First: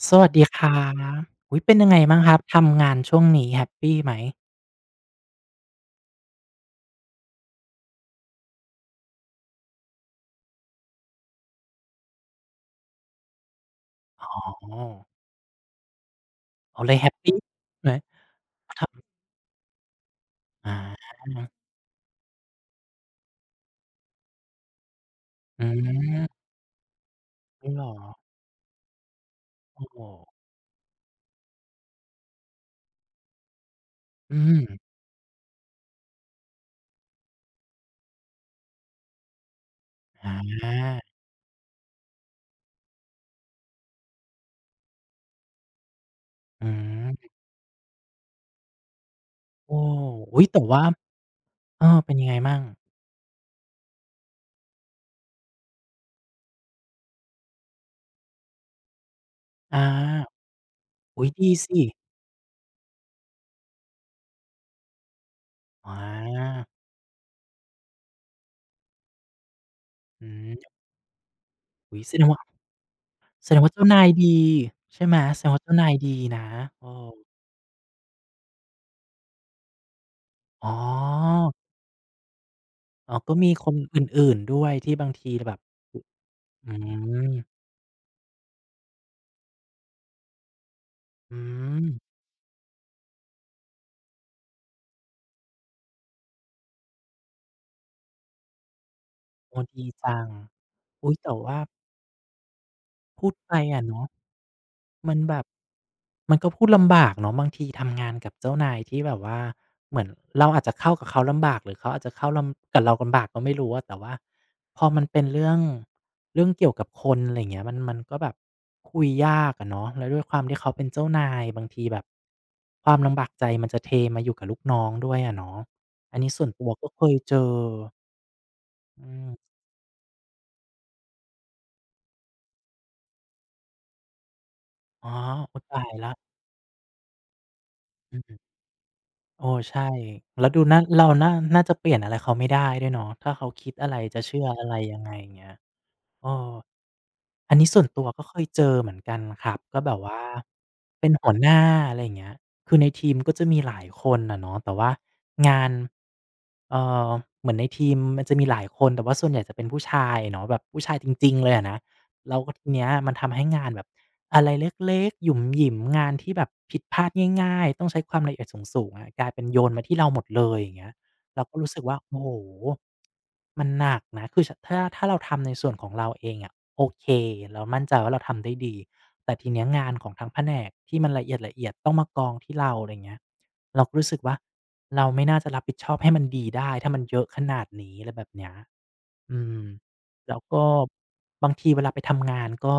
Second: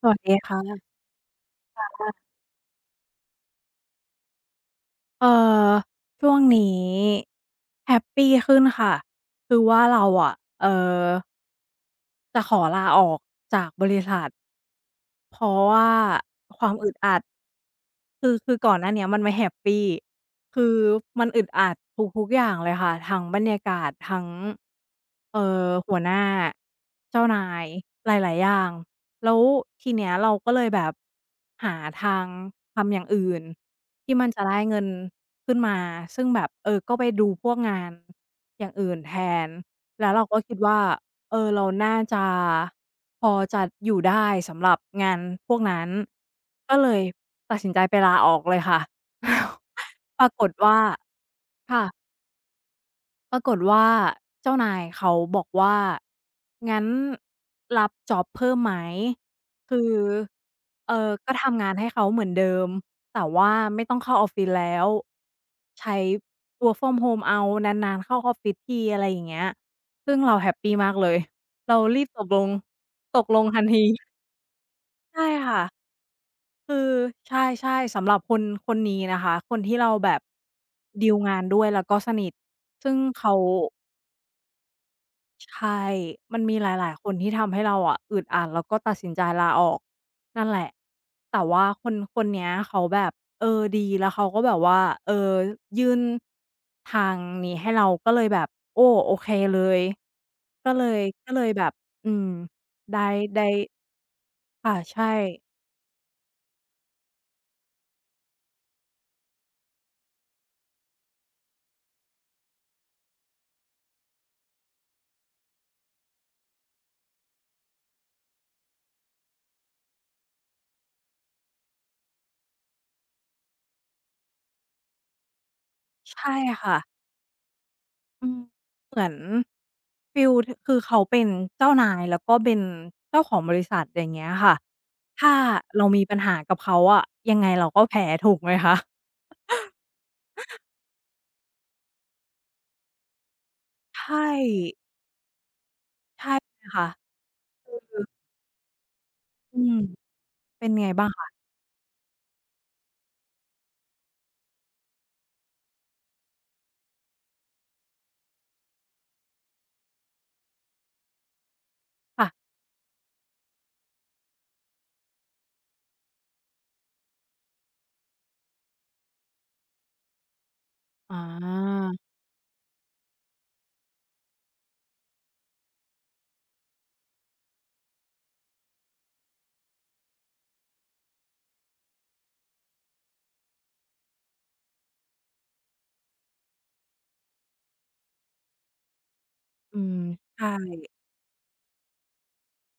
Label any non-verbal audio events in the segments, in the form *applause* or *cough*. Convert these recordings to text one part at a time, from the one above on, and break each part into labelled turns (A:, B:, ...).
A: ส
B: ส
A: วัส
B: วัส
A: ดี
B: ดีค
A: ค่ะ
B: รับอุ๊ยเป็นยังไงบ้างครับ ทำงานช่วงนี้แฮปปีไหม
A: เอ่อช่วงนี้แฮปปีขึ้นค่ะ คือว่าเราอะเอ่อจะขอลาออกจากบริษั
B: อ๋
A: ท
B: อ
A: เพราะว่าความ
B: อ๋อ
A: อึ
B: เล
A: ด
B: ยแฮป
A: อัด
B: ปีไหม
A: คือก่อน
B: ท
A: หน้าเนี้ยมันไม่แฮปปี
B: ำอ
A: คือ
B: า
A: มันอึดอัดทุกๆอย่างเลยค่ะทั้งบรรยากาศทั้งเอ่อ
B: อื
A: หัวหน้า
B: ม
A: เจ้านายหล
B: จ
A: ายๆอย่างแล้ว
B: ริ
A: ที
B: งเหรอ
A: เนี้
B: โอ้
A: ยเรา
B: โฮ
A: ก็เลยแบบหาทางทำอย่างอื่นที่มัน
B: อื
A: จะได้เงิ
B: ม
A: นขึ้นมาซึ่งแบบเออก็ไปดูพวกงานอย่างอื่นแทนแล้วเรา
B: อ
A: ก็คิดว่า
B: า
A: เออเราน่าจะ พอจะอยู่ได้สำหรับงานพวกนั้น
B: อื
A: ก็เลย
B: ม
A: ตัดสินใจไปลาออกเลยค่ะ
B: โอ้
A: *laughs* ปราก
B: อุ๊ย
A: ฏ
B: แต่
A: ว่า
B: ว่าเอ
A: ค่ะ
B: อเป็นยังไงมั่ง
A: ปรากฏว่าเจ้านายเขาบอกว่างั้นรับจ็อบเพิ่มไหมคื
B: อา
A: อ
B: อุ๊ย
A: ก็
B: ดี
A: ทำงาน
B: สิ
A: ให้เขาเหมือนเดิมแต่ว่าไม่ต้องเข้าออฟฟิศแล้ว
B: อ
A: ใช้
B: า
A: work from home เอานานๆเข้าออฟฟิศทีอะไรอย่างเงี้ยซึ่ง
B: อื
A: เราแฮ
B: ม
A: ปปีมากเลยเรา
B: อุ๊
A: รี
B: ย
A: บ
B: แส
A: ต
B: ดง
A: กล
B: ว่า
A: งตกลงทันที
B: เจ้านายดีใช่ไหม
A: ใช่
B: แสดง
A: ค่ะ
B: ว่าเจ้านายดีนะ
A: คื
B: เออ
A: อใช่ๆสำหรับคนคนนี้นะคะคนที่เราแบบ
B: อ๋
A: ดีลงา
B: อ
A: นด้วยแล้วก็สนิทซึ่ง
B: อ๋อก็
A: เขา
B: มีคนอื่นๆด้วยที่บางทีแบบ
A: ใช่
B: อ
A: มันมีหล
B: อื
A: ายๆคนที่
B: ม
A: ทำให้เราอะอึดอัดแล้วก็ตัดสินใจลาออกนั่นแหละ
B: อื
A: แต่ว่าค
B: ม
A: นคนเนี้ยเขาแบบเออดีแล้วเขาก็แบบว่าเออยื่นทางนี้ให้เราก็เลยแบบโอ้โอเคเล
B: โอ้
A: ย
B: ดีจัง
A: ก็เลย
B: อุ๊ย
A: ก็
B: แต่
A: เลย
B: ว่า
A: แบบอืมได้
B: พูด
A: ได้
B: ไปอะเนาะ
A: ค่ะใช่
B: มันแบบมันก็พูดลำบากเนาะบางทีทำงานกับเจ้านายที่แบบว่าเหมือนเราอาจจะเข้ากับเขาลำบากหรือเขาอาจจะเข้าลำกับเราลำบากก็ไม่รู้อะแต่ว่าพอมันเป็นเรื่องเกี่ยวกับคนอะไรอย่างเงี้ยมันก็แบบคุยยากอะเนาะแล้วด้วยความที่เขาเป็นเจ้านายบางทีแบบความลำบากใจมันจะเทมาอยู่กับลูกน้องด้วยอะเนาะอันนี้
A: ใช่
B: ส่วนตัว
A: ค่ะ
B: ก็เคยเจอ
A: อืม
B: อืม
A: ฟีลทคือเขาเป็นเจ้านายแล้วก็เป็นเจ้าของบริษัทอย่างเงี้ยค่ะ
B: อ๋อ
A: ถ้า
B: โอ้ตา
A: เรา
B: ย
A: มี
B: แล้ว
A: ปัญหากับเขาอะยังไงเราก็แพ้
B: อื
A: ถู
B: ม
A: กไหมคะ
B: โอ้ใช่แล้วดูน่าเราน่าจะเปลี่ยนอะไรเขาไม่ได้ด้วยเนาะถ้าเขาคิดอะไร
A: ใช
B: จะ
A: ่
B: เชื่ออะไรยังไงอย่างเงี้ยเออ
A: ใช่เลยค่ะ
B: อันนี้ส่วนตัวก็เคยเจอเหมือนกันครับ
A: อืม
B: ก็แบบว่า
A: เป็นไง
B: เป็
A: บ้า
B: น
A: งคะ
B: หัวหน้าอะไรอย่างเงี้ยคือในทีมก็จะมีหลายคนอะเนาะแต่ว่างานเอ่อเหมือนในทีมมันจะมีหลายคนแต่ว่าส่วนใหญ่จะเป็นผู้ชายเนาะแบบผู้ชายจริงๆเลยอะนะแล้วก็
A: ค่ะ
B: ทีเนี้ยมันทำให้งานแบบอะไรเล็กๆหยุ่มหยิมงานที่แบบผิดพลาดง่ายๆต้องใช้ความละเอียดสูงๆอะกลายเป็นโยนมาที่เราหมดเลยอย่างเงี้ย
A: อ๋
B: เราก็รู้สึก
A: อ
B: ว่าโอ้โฮมันหนักนะคือชถ้าเราทำในส่วนของเราเองอะ โอเค เรามั่นใจว่าเราทำได้ดี แต่ทีเนี้ยงานของทั้งแผนกที่มันละเอียดต้องมากองที่เราอะไรเงี้ย เราก็รู้สึกว่าเราไม่น่าจะรับผิดชอบให้มันดีได้ถ้ามันเยอะขนาดนี้อะไรแบบเนี้ยอืม
A: อืม
B: แล้วก็
A: ใช่
B: บางทีเวลาไปทำงานก็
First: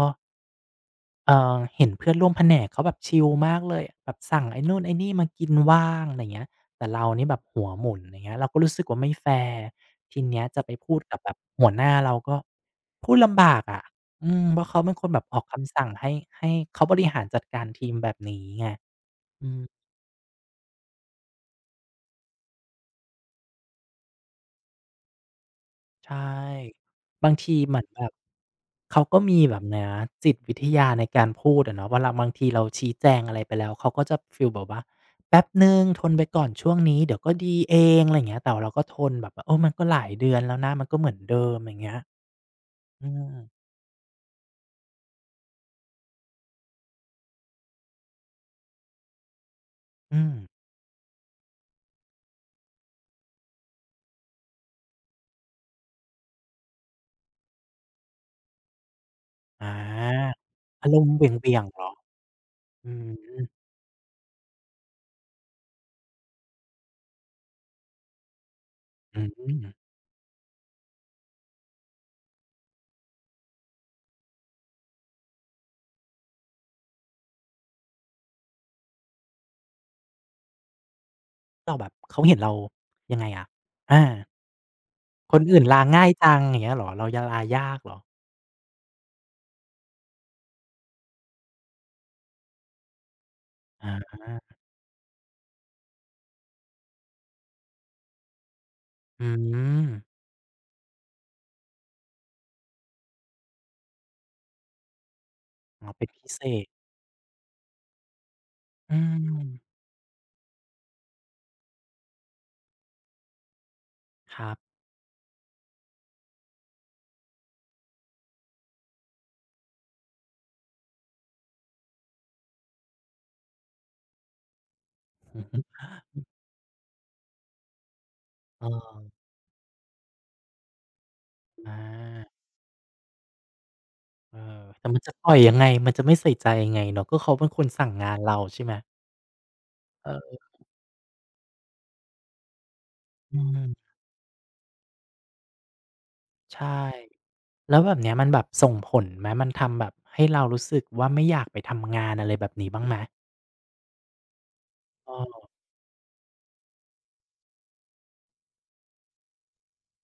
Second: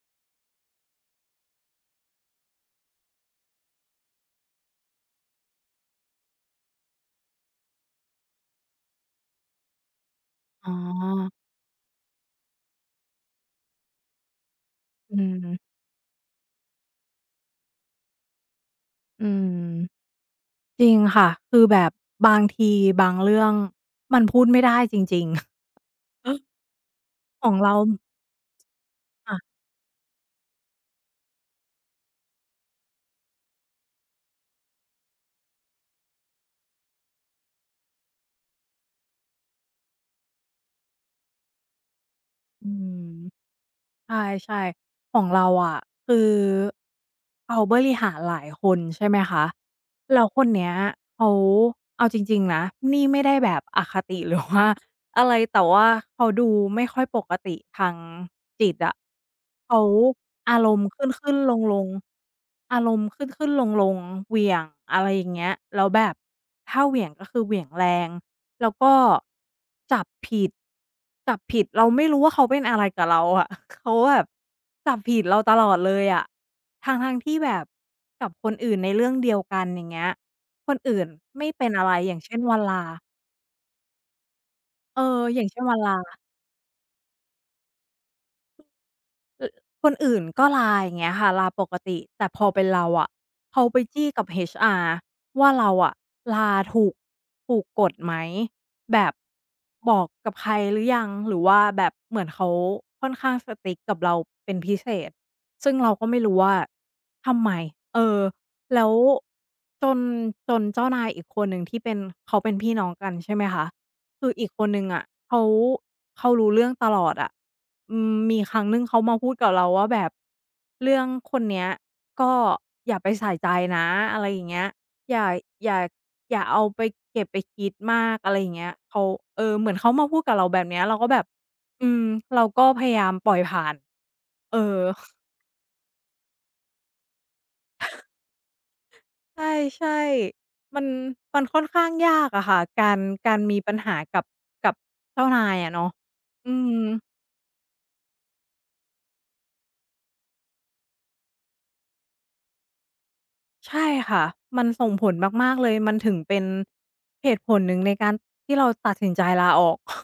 B: เห็นเพื่อนร่วมแผนกเขาแบบชิลมากเลยแบบสั่งไอ้นู่นไอ้นี่มากินว่างอะไรอย่างเงี้ยแต่เรานี่แบบหัวหมุนอย่างเงี้ยเราก็รู้สึกว่าไม่แฟร์ทีเนี้ยจะ
A: อ๋
B: ไปพูดกับแบ
A: อ
B: บหัวหน้าเราก็พูดลำบากอะอืมเพราะเขาเป็นคน
A: อื
B: แบบออก
A: ม
B: คำสั่งให้เขาบริหารจัดการทีมแบบนี้ไง
A: อื
B: อื
A: ม
B: ม
A: จริงค่ะคือแบบบางทีบางเรื่องมันพูดไม่ได้จริง
B: ใช่
A: ๆ
B: บาง
A: *laughs* ขอ
B: ที
A: งเรา
B: เหมือนแบบเขาก็
A: ค่ะ
B: มีแบบเนี้ยจิตวิทยาในการพูดอะเนาะเวลาบางทีเราชี้แจงอะไรไปแล้วเขาก็จะฟีลแบบว่าแป๊บหนึ่งทนไปก่อนช่วงนี้เดี๋ยวก็ดีเองอะไรอย่างเงี้ยแต่เราก็ทนแบบว่าเออมันก็หลายเดือนแล้วนะมันก็เหมือนเดิมอย่างเงี้ย
A: อืม
B: อืม
A: ใช่ๆของเราอะคือเขาบริหารหลายคนใช่ไหมคะ
B: อื
A: แล้ว
B: ม
A: คนเนี้ยเขาเอาจริงๆนะนี่ไม่ได้แบบอคติ *laughs* หรือว่าอะไรแต่ว่าเขาดูไม่ค่อยปกติทางจิตอะ
B: อ
A: เขา
B: า
A: อารม
B: อา
A: ณ์
B: ร
A: ข
B: มณ์เหว
A: ึ้นๆล
B: ี่ยงๆเหร
A: ง
B: อ
A: ๆอาร
B: อื
A: มณ์ข
B: ม
A: ึ้นๆลงๆเหวี่ยงอะไรอย่างเงี้ยแล้วแบบถ้าเหวี่ยงก็คือเหวี่ยงแรง แล้วก็
B: อืม
A: จับผิดจับผิดเราไม่รู้ว่าเขาเป็นอะไรกับเราอะ *laughs* เขาแบบจับผิดเราตลอดเลยอะทั้งๆที่แบบกับคนอื่นในเรื่องเดียวกันอย่างเงี้ยคนอื่นไม่เป็น
B: ก็
A: อะ
B: แบบ
A: ไรอย่า
B: เขา
A: ง
B: เห็
A: เช่
B: น
A: น
B: เรา
A: วนลา
B: ยังไงอะอา
A: เออ
B: ค
A: อ
B: น
A: ย่างเช่
B: อื่น
A: นวน
B: ลา
A: ลา
B: ง่ายจังอย่างเงี้ยเหรอเราจะลายากเหรอ
A: อคนอื่นก็ลาอย่างเงี้ยค่ะลาปกติแต่พอเป็นเราอะเขาไป
B: อ
A: จี้กับ
B: า
A: HR ว่าเราอะลาถูกกฎไหมแบบ
B: อื
A: บอก
B: ม
A: กับใครหรือยังหรือว่าแบบเหมือนเขาค่อนข้าง strict กับเราเป็นพิเศษซึ่ง
B: อ๋อ
A: เรา
B: เป็
A: ก็
B: น
A: ไม่
B: พิ
A: รู้
B: เศ
A: ว่า
B: ษ
A: ทำไมเออแล้ว
B: อืม
A: จนจนเจ้านายอีกคนหนึ่งที่เป็นเขาเป็นพี่น้องกันใช่ไหมคะ คือ
B: ค
A: อีก
B: รับ
A: คนหนึ่งอะเขาเขารู้เรื่องตลอดอะอืมมีครั้งหนึ่งเขามาพูดกับเราว่าแบบเรื่องคนเนี้ยก็อย่าไปใส่ใจนะอะไรอย่างเงี้ยอย่า
B: อือฮึ
A: อย่าอย่าเอาไปเก็บไปคิดมากอะไรอย่าง
B: เอ
A: เงี้ยเขา
B: อ
A: เออเหมือนเขามาพูดกับเราแบบเนี้ยเราก็แบบ
B: อ
A: อืม
B: า
A: เราก็พยายามปล่อยผ่าน
B: เออ
A: เออ
B: แต่มันจะปล่อยยังไงมันจะไม่ใส่ใจยังไงเนาะก็เขาเป็นคนสั่งงานเราใช่ไหม
A: ใช่
B: เออ
A: ๆมันค่อนข้างยากอะค่ะการกา
B: อื
A: รมีปัญ
B: ม
A: หากับเจ้านายอะเนาะอื
B: ใช่
A: ม
B: แล้วแบบเนี้ยมันแบบส่งผลไหมมันทำแบบให้เรารู้สึกว่าไม่อยากไปทำงานอะไรแบบนี้บ้างไหม
A: ใช่ค่ะ มันส่งผล
B: เออ
A: มากๆเลย มันถึงเป็นเหตุผลหนึ่งในการที่เราตัดสินใจลาออก *laughs*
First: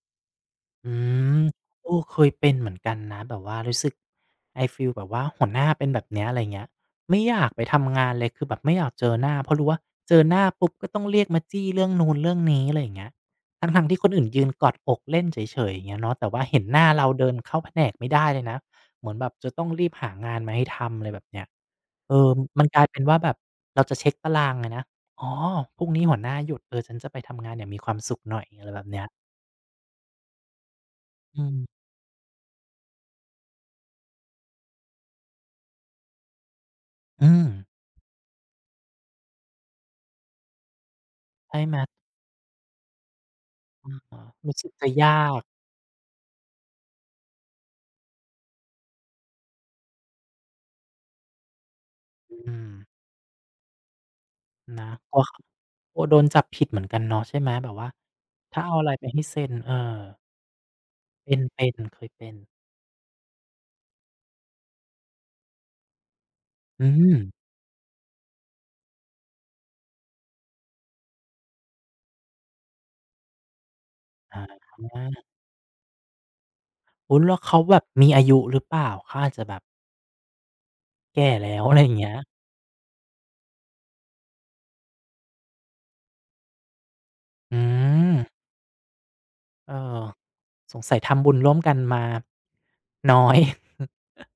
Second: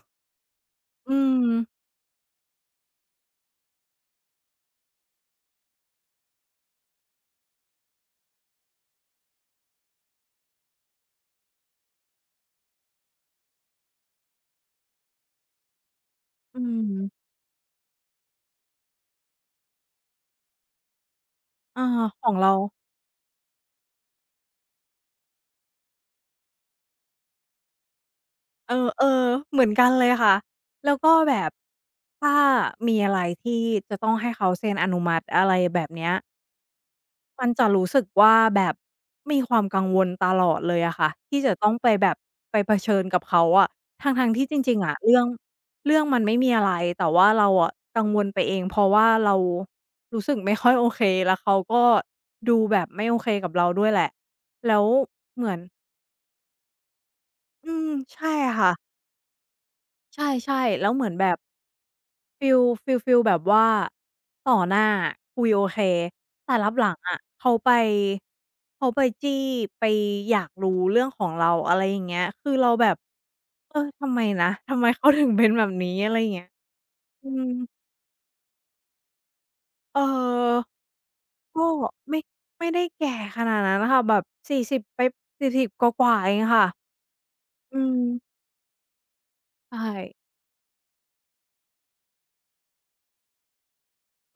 B: อื
A: อื
B: ม
A: ม
B: โออเคยเป็นเหมือนกันนะแบบว่ารู้สึกไอ้ฟีลแบบว่าหัวหน้าเป็นแบบเนี้ยอะไรเงี้ยไม่อยากไปทำงานเลยคือแบบไม่อยากเจอหน้าเพราะรู้ว่าเจอหน้าปุ๊บก็ต้องเรียกมาจี้เรื่องนู้นเรื่องนี้อะไรอย่างเงี้ยทั้งๆที่คนอื่นยืนกอดอกเล่นเฉยๆอย่างเงี้ยเนาะแต่ว่าเห็
A: อื
B: นหน้าเราเดิ
A: ม
B: นเข้าแผนกไม่ได้เลยนะเหมือนแบบจะต้องรีบหางานมาให้ทำอะไรแบบเนี้ย
A: อา
B: เอ
A: ข
B: อ
A: องเรา
B: มันกลายเป็นว่าแบบเราจะเช็กตารางอะนะอ๋อพรุ่งนี้หัวหน้าหยุดเออฉันจะไปทำงานอย่างมีความสุขหน่อยอะไร
A: เอ
B: แบบเนี้ย
A: อๆเหมือนกันเลยค่ะ แล้วก็แบ
B: อื
A: บ
B: ม
A: ถ้ามีอะไรที่จะต้องให้เขาเซ็นอนุมัติอะไรแบบเนี้ย
B: อื
A: มั
B: ม
A: นจะรู้สึกว่าแบบมีความกังวลตลอดเลยอะค่ะที่จะ
B: ใช่
A: ต้อ
B: ไห
A: ง
B: ม
A: ไปแบบไปเผชิญกับเขาอะ
B: อา
A: ทั้งๆที่จ
B: รู้สึก
A: ริงๆ
B: จะ
A: อะเรื่อ
B: ยา
A: ง
B: ก
A: เรื่องมันไม่มีอะไรแต่ว่าเราอะกังวลไปเองเพราะว่าเรารู้สึกไม่ค่อยโอเคแล้วเขาก็
B: อื
A: ดู
B: ม
A: แบบไม่โอเคกับเราด้วยแหละแล้ว
B: นะกลัวข
A: เหมือน
B: กลัวโดนจับผิดเหมือนกันเนาะใช่ไหมแบ
A: อื
B: บว่า
A: มใช่
B: ถ้า
A: ค่ะ
B: เอาอะไรไปให้เซ็นเออ
A: ใช่ๆแล้วเหมือนแบ
B: เป็
A: บ
B: นเคยเป็น
A: ฟีลฟีลแบบว่าต่อหน้าคุยโอเคแต่รับ
B: อื
A: หลัง
B: ม
A: อะเขาไปเขาไปจี้ไปอยากรู้เรื่องของเราอะไรอย่างเงี้ยคือเราแบบเออทำไมนะ
B: อา
A: ทำไมเขาถึงเป็นแบบนี้อะไรอย่างเงี้ย
B: อุ๊ย
A: อื
B: แล้ว
A: ม
B: เขาแบบมีอายุหรือเปล่าเขาอาจจะแบบ
A: เอ่อ
B: แก่แล้
A: ก็
B: วอะไรอย่างเงี้ย
A: ไม่ไม่ได้แก่ขนาดนั้นค่ะแบบ40ไป40กว่าๆเองค่ะ
B: อื
A: อืม
B: มเอ
A: ใช่
B: อสงสัยทำบุญร่วมกันมาน้อย *laughs*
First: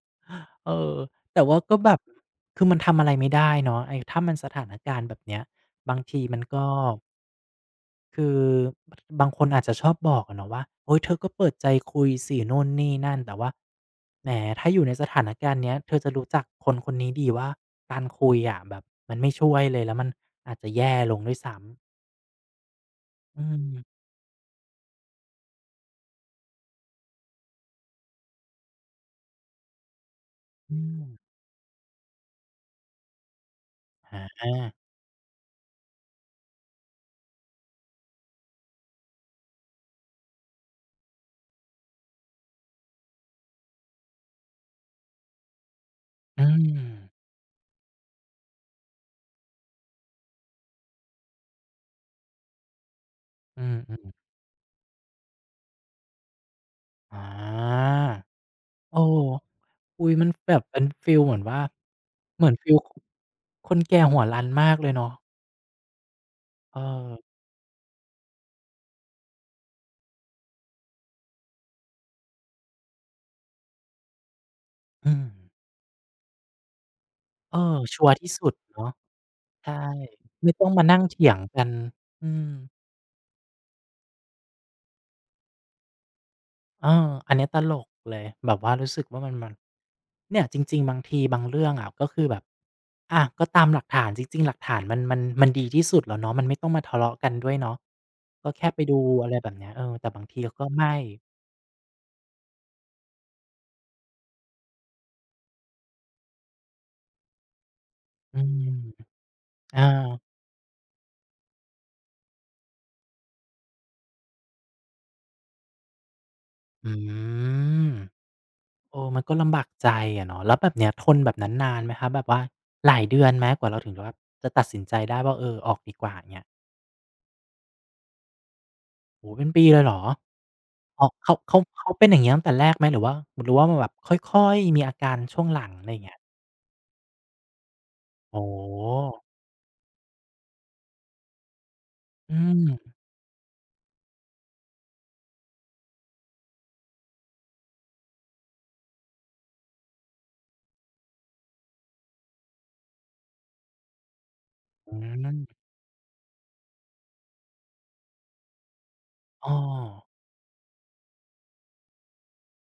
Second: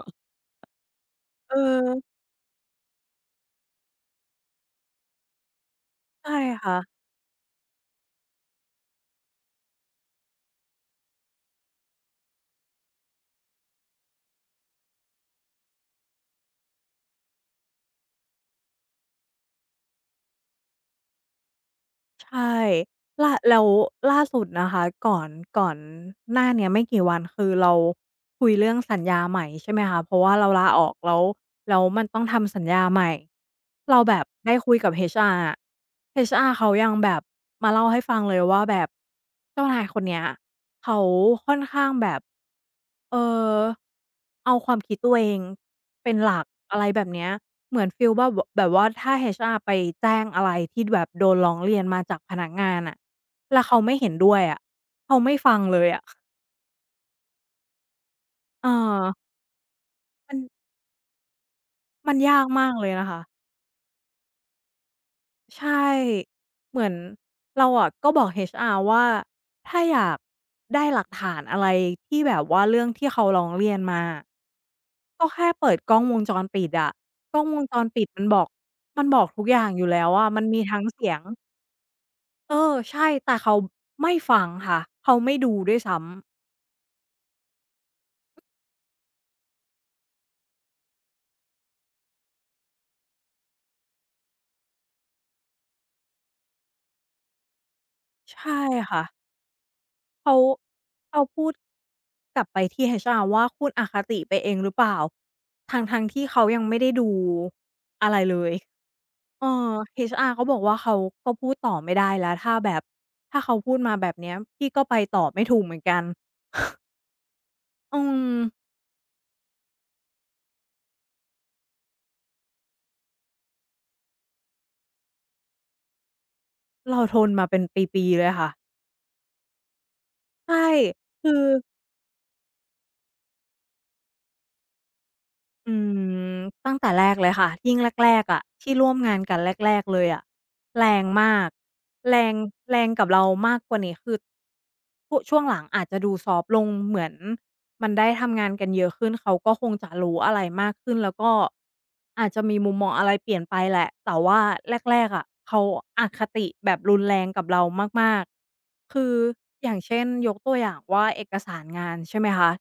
B: เออแต่
A: เ
B: ว่าก็แบบ
A: ออ
B: คือมันทำอะไรไม่ได้เนาะไอ้ถ้ามันสถานการณ์แบบเนี้ยบางที
A: ใช่
B: มันก็
A: ค่ะ
B: คือบางคนอาจจะชอบบอกอะเนาะว่าโอ๊ยเธอก็เปิดใจคุยสินู่นนี่นั่นแต่ว่าแหมถ้าอยู่ในสถานการณ์เนี้ยเธอจะรู้จักคนคนนี้ดีว่าการคุยอะแบบมันไม่ช่วยเลยแล้วมันอาจจะแย่ลงด้วยซ้ำ
A: ใช่ ล่า
B: อื
A: แล้ว
B: ม
A: ล่าสุดนะคะก่อนหน้าเนี้ยไม่กี่วันคือเราคุยเรื่องสัญญาใหม่ใช่ไหมคะเพราะว่าเราลา
B: อื
A: ออก
B: ม
A: แล้วแล้วมันต้องทำสัญญาใหม่เราแบ
B: อ
A: บได้คุย
B: า
A: กับ HR อะ HR เขายังแบบมาเล่าให้ฟังเลยว่าแบบเจ้านายคนเนี้ยเขาค่อนข้างแบบเอ่อเอาความคิดตัวเองเป็นหลัก
B: อืม
A: อะไรแบบเนี้ยเหมือนฟีลว่าวแบบว่าถ้า HR ไปแจ้งอะไรที่แบบโดนร้องเรียนมาจากพนักงานอะ
B: อื
A: แล้วเขาไม่
B: ม
A: เห็น
B: ๆ
A: ด้วยอะเขาไม่ฟังเลยอะ
B: อา
A: เอ
B: โออ
A: อ
B: อุ๊ยมัน
A: มัน
B: แบบเป็นฟีลเหมือนว่า
A: มันยา
B: เห
A: ก
B: มือน
A: มา
B: ฟี
A: ก
B: ล
A: เลยนะคะ
B: คนแก่หัวรันมากเลยเนาะ
A: ใช่
B: เอ
A: เห
B: อ
A: มือนเราอะก็บอก HR ว่าถ้าอยากได้หลักฐานอะไรที่แบบว่าเรื่องที่เขาร้องเรียนมาอะ
B: อืม
A: ก็แค่เปิดกล้องวงจรปิดอะกล้อง
B: เอ
A: ว
B: อ
A: งจร
B: ชั
A: ปิ
B: ว
A: ด
B: ร์
A: มัน
B: ที่
A: บอ
B: สุ
A: ก
B: ดเนาะ
A: มันบอกทุกอย่าง
B: ใช่
A: อยู่แล้วอะมัน
B: ไม่
A: มี
B: ต้อง
A: ทั้
B: มา
A: ง
B: นั่ง
A: เสียง
B: เถียงกันอืม
A: เออใช่แต่เขาไม่ฟังค่ะเขาไม่ดูด้วยซ้
B: เอออันเนี้ยตลกเลยแบบว่ารู้สึกว่ามันเนี่ยจริงๆบางทีบางเรื่องอะก็คือแบบก็ตามหลักฐานจริงๆหลักฐานมันดีที่สุดแล้วเนาะมันไม่ต้องมาทะเลาะกันด้วยเนาะ
A: ำ
B: ก็
A: ใช่
B: แค่ไปดู
A: ค่ะ
B: อะไรแบบเนี้ยเออแต่บาง
A: เขา
B: ทีก็ไม่
A: เขาพูดกลับไปที่ HR ว่าคุณอคติไปเองหรือเปล่าทั้งๆที่เขายังไม่ได้ดูอะไร
B: อื
A: เลย
B: ม
A: เออ
B: อา
A: HR เขาบอกว่าเขาก็พูดต่อไม่ได้แล้วถ้าแบบถ้าเขาพูดมาแบบเนี้ยพี่ก็ไปต่อไม่ถูกเหมือนกัน
B: อืม
A: อืม
B: เออมันก็ลำบากใจอะเนาะแล้วแบบเนี้ยทนแบบนั้นนานไหมครับแบบว่าหลายเดือนไหมกว่าเราถึงจะแบบจะตัดสินใจได้ว่าเออออกดีกว่าเงี้ย
A: เราทนมาเป็นปีๆเลยค่ะ
B: โอ้โฮเป็นปีเลยเหรอ
A: ใช่
B: อ๋อ
A: คือ
B: เขาเป็นอย่างงี้ตั้งแต่แรกไหมหรือว่าหรือว่ามันแบบค่อยๆมีอาการช่วงหลัง
A: อื
B: อะไรอย่างเงี้ย
A: มตั้งแต่แรกเลยค่ะยิ่งแรกๆอะ
B: โอ้
A: ที่ร่วม
B: โฮ
A: งานกันแรกๆเลยอะ แรงมากแรง
B: อื
A: แรง
B: ม
A: กับเรามากกว่านี้คือพช่วงหลังอาจจะดูซอฟต์ลงเหมือนมันได้ทำงานกันเยอะขึ้นเขาก็คงจะรู้อะไรมากขึ้นแล้วก็อาจจะมีมุมมองอะไรเปลี่ยนไปแหละแต่ว่า
B: อื
A: แรกๆอะ
B: ม
A: เขาอคติแบบรุนแรงกับเรามากๆคือ
B: อ้อ
A: อย่างเช่นยกตัวอย่างว่าเอกสารงานใช่ไหมคะ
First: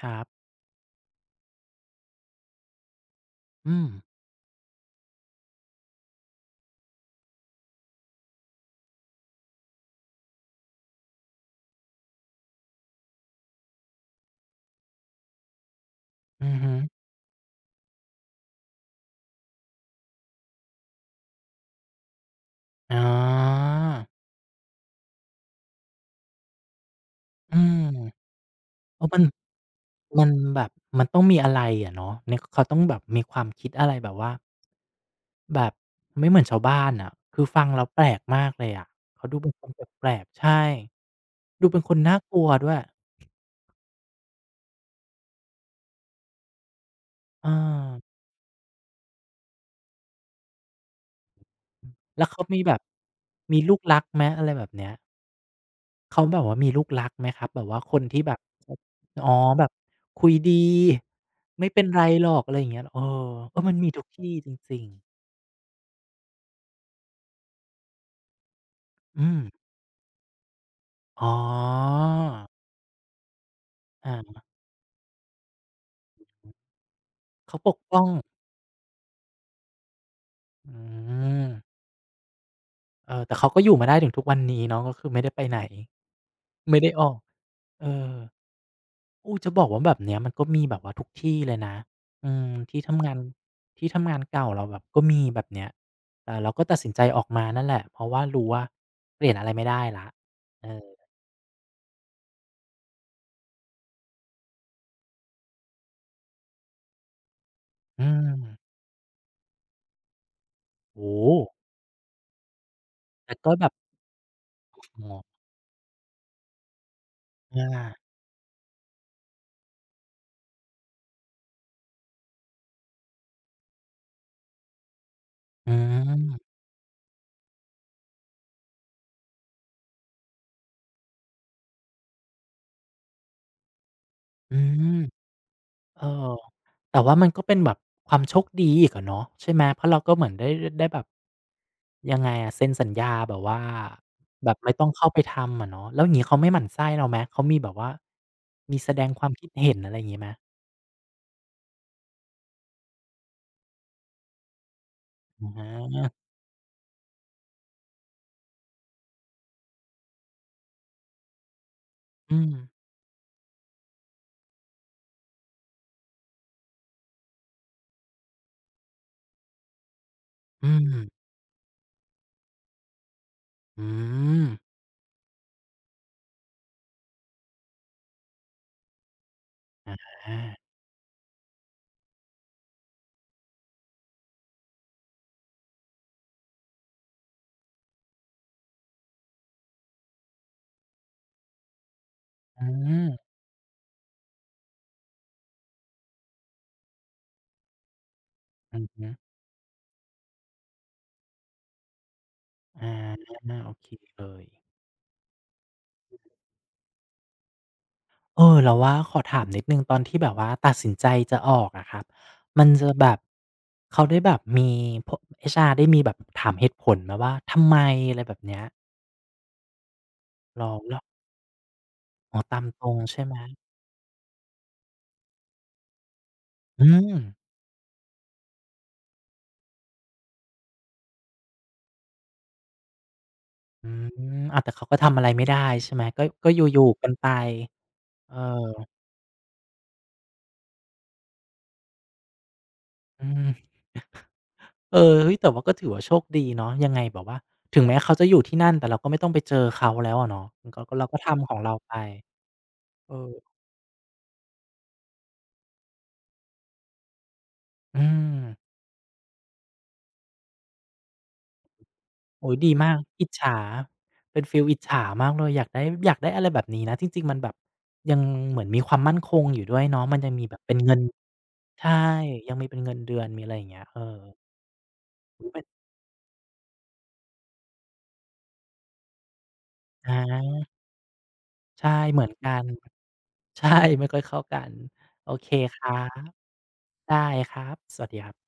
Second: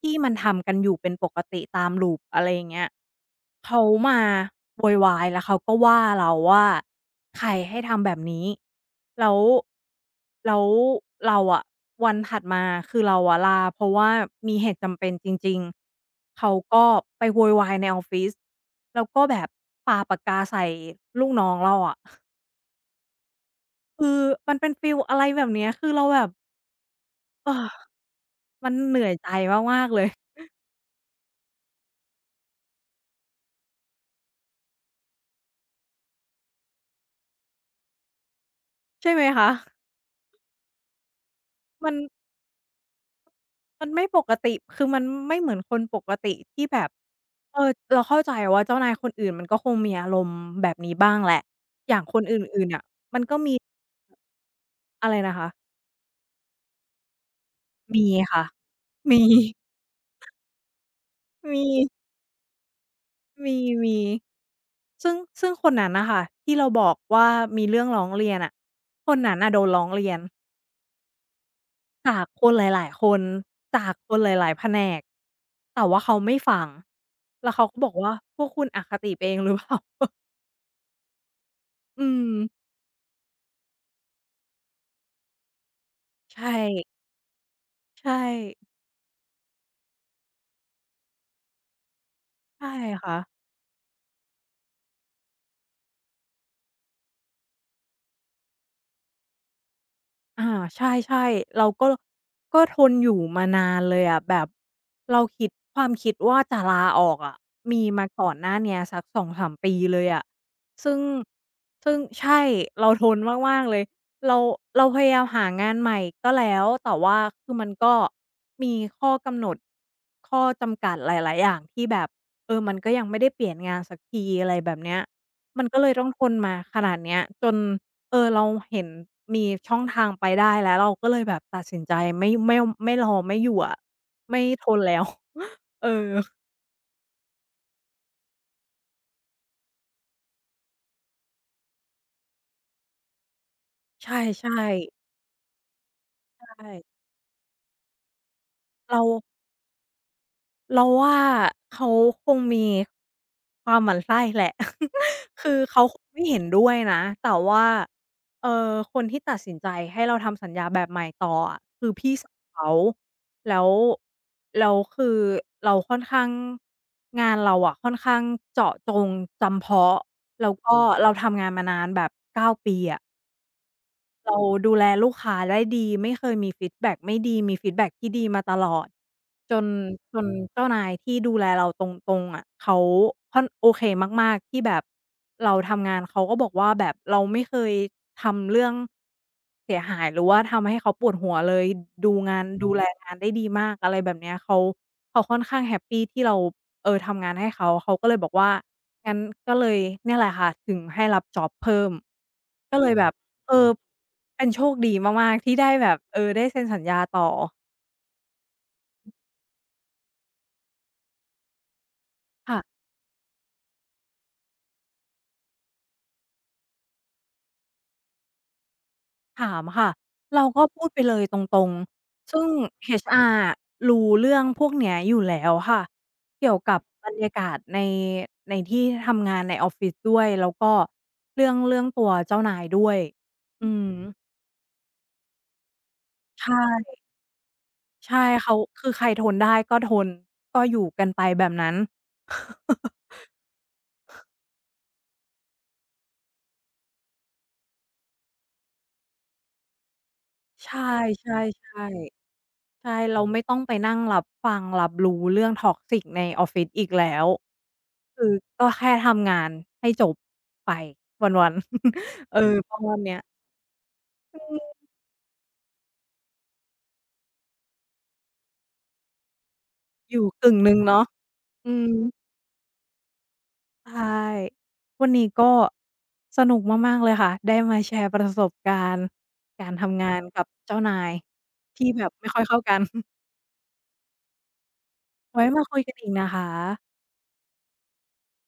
B: ค
A: ที่
B: รั
A: มัน
B: บ
A: ทำกันอยู่เป็นปกติตาม loop อะไรอย่างเงี้ย
B: อื
A: เขา
B: ม
A: มาโวยวายแล้วเขาก็ว่าเราว่าใครให้ทำแบบนี้แล้วแล้วเราอะวันถัดมาคือเราอะลาเพราะว่ามีเหตุจำเป็นจริงๆ
B: อื
A: เขา
B: อฮึ
A: ก็ไปโวยวายในออฟฟิศแล้วก็แบบปาปากกาใส่ลูกน้องเราอะ
B: อ๋อ
A: คือมันเป็นฟีลอะไรแบบเนี้ยคือเราแบบเออ
B: อืม
A: มันเห
B: เอ
A: นื่
B: อ
A: อย
B: มัน
A: ใจมากๆเลย
B: มันแบบมันต้องมีอะไรอะเนาะในเขาต้องแบบมีความคิดอะไรแบบว่าแบบไม่เหมือนชาวบ้านน่ะคือฟังแล้วแปลกมากเลยอะ
A: ใช่ไหม
B: เขาดูเป็
A: คะ
B: นคนแปลกๆใช่ดูเป็น
A: มั
B: ค
A: น
B: นน่ากลัวด้วย
A: มันไม่ปกติ คือมันไม่เหมือนคนปกติที่แบบ
B: เออ
A: เออ เราเข้าใจว่าเจ้านายคนอื่นมันก็คงมีอารมณ์แบบนี้บ้างแหละ อย่างคน
B: แล้ว
A: อ
B: เขามี
A: ื่น
B: แบ
A: ๆ
B: บ
A: น่ะมันก็มี
B: มีลูกรักไหมอะไรแบบเนี้ย
A: อะไรนะคะ
B: เขาแบบว่ามีลูกรักไหมครับแบบว่าคน
A: มี
B: ที่แบบ
A: ค่ะ มี
B: อ๋อแบบคุยดี
A: *laughs* มี
B: ไม่เป็นไรหรอกอะไรอย่างเงี้ยเออเออมันมี
A: มี
B: ทุกที่จริงๆ
A: ๆซึ่งคนนั้นน่ะค่ะที่เราบอกว่ามีเรื่องร้องเรียนอะคน
B: อื
A: นั้น
B: ม
A: น่ะโดนร้องเรียน
B: อ๋อ
A: จากคนหลายๆคน จากคนห
B: อา
A: ลายๆแผนก แต่ว่าเขาไม่ฟัง แล้ว
B: เขา
A: เขา
B: ป
A: ก็
B: ก
A: บอก
B: ป้อง
A: ว่าพวกคุณอคติไปเองหรือ *laughs* เปล่า
B: อืม
A: อืม
B: เออแต่เขาก็อยู่มาได้ถึงทุกวันนี้เนาะก็คือไม่ได้ไปไหน
A: ใช่
B: ไม่ได้ออกเอ
A: ใช่
B: อ อู้จะบอกว่าแบบเนี้ยมันก็มีแบบว่าทุกที่เลยนะอืม
A: ใช่
B: ที่ทำงาน
A: ค่ะ
B: ที่ทำงานเก่าเราแบบก็มีแบบเนี้ยแต่เราก็ตัดสินใจออกมานั่นแหละเพราะว่ารู้ว่าเปลี่ยนอะไรไม่ได้แล้ว
A: อา
B: เอ
A: ใ
B: อ
A: ช่ๆเราก็ก็ทนอยู่มานานเลยอะแบบเราคิดความคิดว่าจะลาออกอะมี
B: อื
A: มาก่อนหน้าเนี้
B: ม
A: ยสัก2-3ปีเลยอะซึ่ง
B: โอ้โฮ
A: ซึ่งใช่เราทน
B: แต่ก็
A: มา
B: แบ
A: กๆ
B: บ
A: เลยเราเราพ
B: อ๋อ
A: ยายามหางานใหม่ก็แล้วแต่ว่าคือมันก็
B: อา
A: มีข้อกำหนดข้อจำกัดหลายๆอย่างที่แบบเออมันก็ยังไม่ได้เปลี่ยนงานสักทีอะไรแบบเนี้ยมัน
B: อื
A: ก็เลยต้องทน
B: ม
A: มาขนาดเนี้ยจน เออเราเห็นมีช่องทางไปได้แล้วเราก็เลยแบบตัดสินใจไม่ไม่ไม่รอไม่อยู่อะไม่
B: อื
A: ทนแล้ว
B: ม
A: *laughs* เอ
B: เออ
A: อ
B: แต่ว่ามันก็เป็นแบบความโชคดีอีกอะเนาะใช่ไหมเพราะเราก็เหมือนได้ได้แบบยังไงอะเซ็นสัญญาแบบว่า
A: ใช
B: แบ
A: ่
B: บไม่ต้องเข้าไปทำอะเนาะแล้วอย่างงี้เขา
A: ๆใช
B: ไม่หมั่น
A: ่
B: ไส้เราไหมเขามีแบบว่ามีแส
A: เรา
B: ดงความคิดเห็นอะไรอย่างงี้ไหม
A: เราว่าเขาคงมีความหมั่นไส้แหละ *laughs*
B: อ
A: คือเขาคงไม่
B: า
A: เห็นด้วยนะ แต่ว่าเออคนที่ตัดสินใจให้เราทำสัญญาแบบใหม่ต่ออะคือพี่สาว
B: อืม
A: เขาแล้วแล้วคือเราค่อนข้างงานเราอะค่อนข้างเจาะจงจำเพาะ แล้ว
B: อื
A: ก็เรา
B: ม
A: ทำงานมานานแบบ9ปีอะ
B: อื
A: เรา
B: ม
A: ดูแลลูกค้าได้ดีไม่เคยมีฟีดแบ็กไม่ดีมีฟีดแบ็กที่ดีมาตลอดจน
B: อา
A: จนเจ้านายที่ดูแลเราตรงๆอะเขาค่อนโอเคมากๆที่แบบเราทำงานเขาก็บอกว่าแบบเราไม่เคยทำเรื่องเสียหายหรือว่าทำให้เขาปวดหัวเลยดูงาน
B: อื
A: ดูแล
B: ม
A: งานได้ดีมากอะไรแบบเนี้ยเขาค่อนข้างแฮปปีที่เราเออทำงานให้เขาเขาก็เลยบอกว่า
B: อือฮึ
A: งั้นก็เลยเนี่ยแหละค่ะถึงให้รับจ็อบเพิ่มก็
B: อ
A: เลยแบบ เอ
B: า
A: อ
B: โอเคเลย
A: เป็นโชคดีมากๆที่ได้แบบเออได้เซ็นสัญญาต่อ
B: เออเราว่าขอถามนิดนึงตอนที่แบบว่าตัดสินใจจะออกอะครับมัน
A: ค่ะ
B: จะแบบเขาได้แบบมีเอชอาร์ได้มีแบบถามเหตุผลไหมาว่าทำไมอะไรแบบเนี้ย
A: ถามค่ะเราก็
B: เรา
A: พูดไป
B: เรา
A: เลยตรงๆ
B: อ๋อ
A: ซึ่ง
B: ตามตรงใช่ไหม
A: HR อะรู้เรื่องพวกเนี้ยอยู่แล้วค่ะเกี่ยวกับ
B: อื
A: บ
B: ม
A: รรยากาศในในที่ทำงานในออฟฟิศด้วยแล้วก็เรื่องเรื่องตัวเจ้านายด้วยอื
B: อื
A: ม
B: มอ้าแต่เขาก็ทำอะไรไม่ได้ใช่ไหมก็
A: ใช
B: ก็อยู่
A: ่
B: ๆกันไป
A: ใช่เขา
B: เออ
A: คือใครทนได้ก็ทนก็อยู่กันไปแบบนั้น *laughs*
B: อืมเออเฮ้ยแต่ว่าก็ถือว่าโชคดีเนาะยังไงแบบว่าถึงแม้เขาจะอยู่ที่นั่นแต่เราก็ไม่ต้องไปเจอเขาแล้วอะเนาะก็ก็เราก็
A: ใช่
B: ทำข
A: ๆ
B: องเราไป
A: ๆ ใช่
B: เอ
A: เรา
B: อ
A: ไม่ต้องไปนั่งรับฟังรับรู้เรื่อง toxic ในออฟฟิศอีกแล้ว
B: อื
A: คือ
B: ม
A: ก็แค่ทำงานให้จบไปวันๆ *laughs* เออ
B: โอ้ยดี
A: ประ
B: มา
A: มา
B: ก
A: ณเนี้ย
B: อิจฉาเป็นฟีลอิจฉามากเลยอยากได้อะไรแบบนี้นะจริงๆมันแบบยังเหมือนมีความมั่นคงอยู่ด้วยเนาะ
A: อ
B: มัน
A: ยู่
B: ยังมี
A: กึ่
B: แบ
A: ง
B: บ
A: ห
B: เป็
A: นึ่
B: น
A: ง
B: เงิน
A: เนาะอื
B: ใช่
A: ม
B: ยังมีเป็นเงินเดือนมีอะไรอย่างเงี้ยเออ
A: ใช่วันนี้ก็
B: อุ๊ยเป็น
A: สนุกมากๆเลยค่ะได้มาแชร์ประสบการณ์การทำ
B: อ
A: งานกับ
B: า
A: เจ้านายที่
B: ใช่
A: แบบ
B: เหมื
A: ไม่
B: อน
A: ค่อย
B: กั
A: เข้า
B: น
A: กัน *laughs*
B: ใช่ไม่ค่อยเข้ากันโอ
A: ไว้
B: เค
A: มา
B: ค
A: คุย
B: รั
A: กันอีก
B: บ
A: นะคะ
B: ได้ครับสวัสดีครับ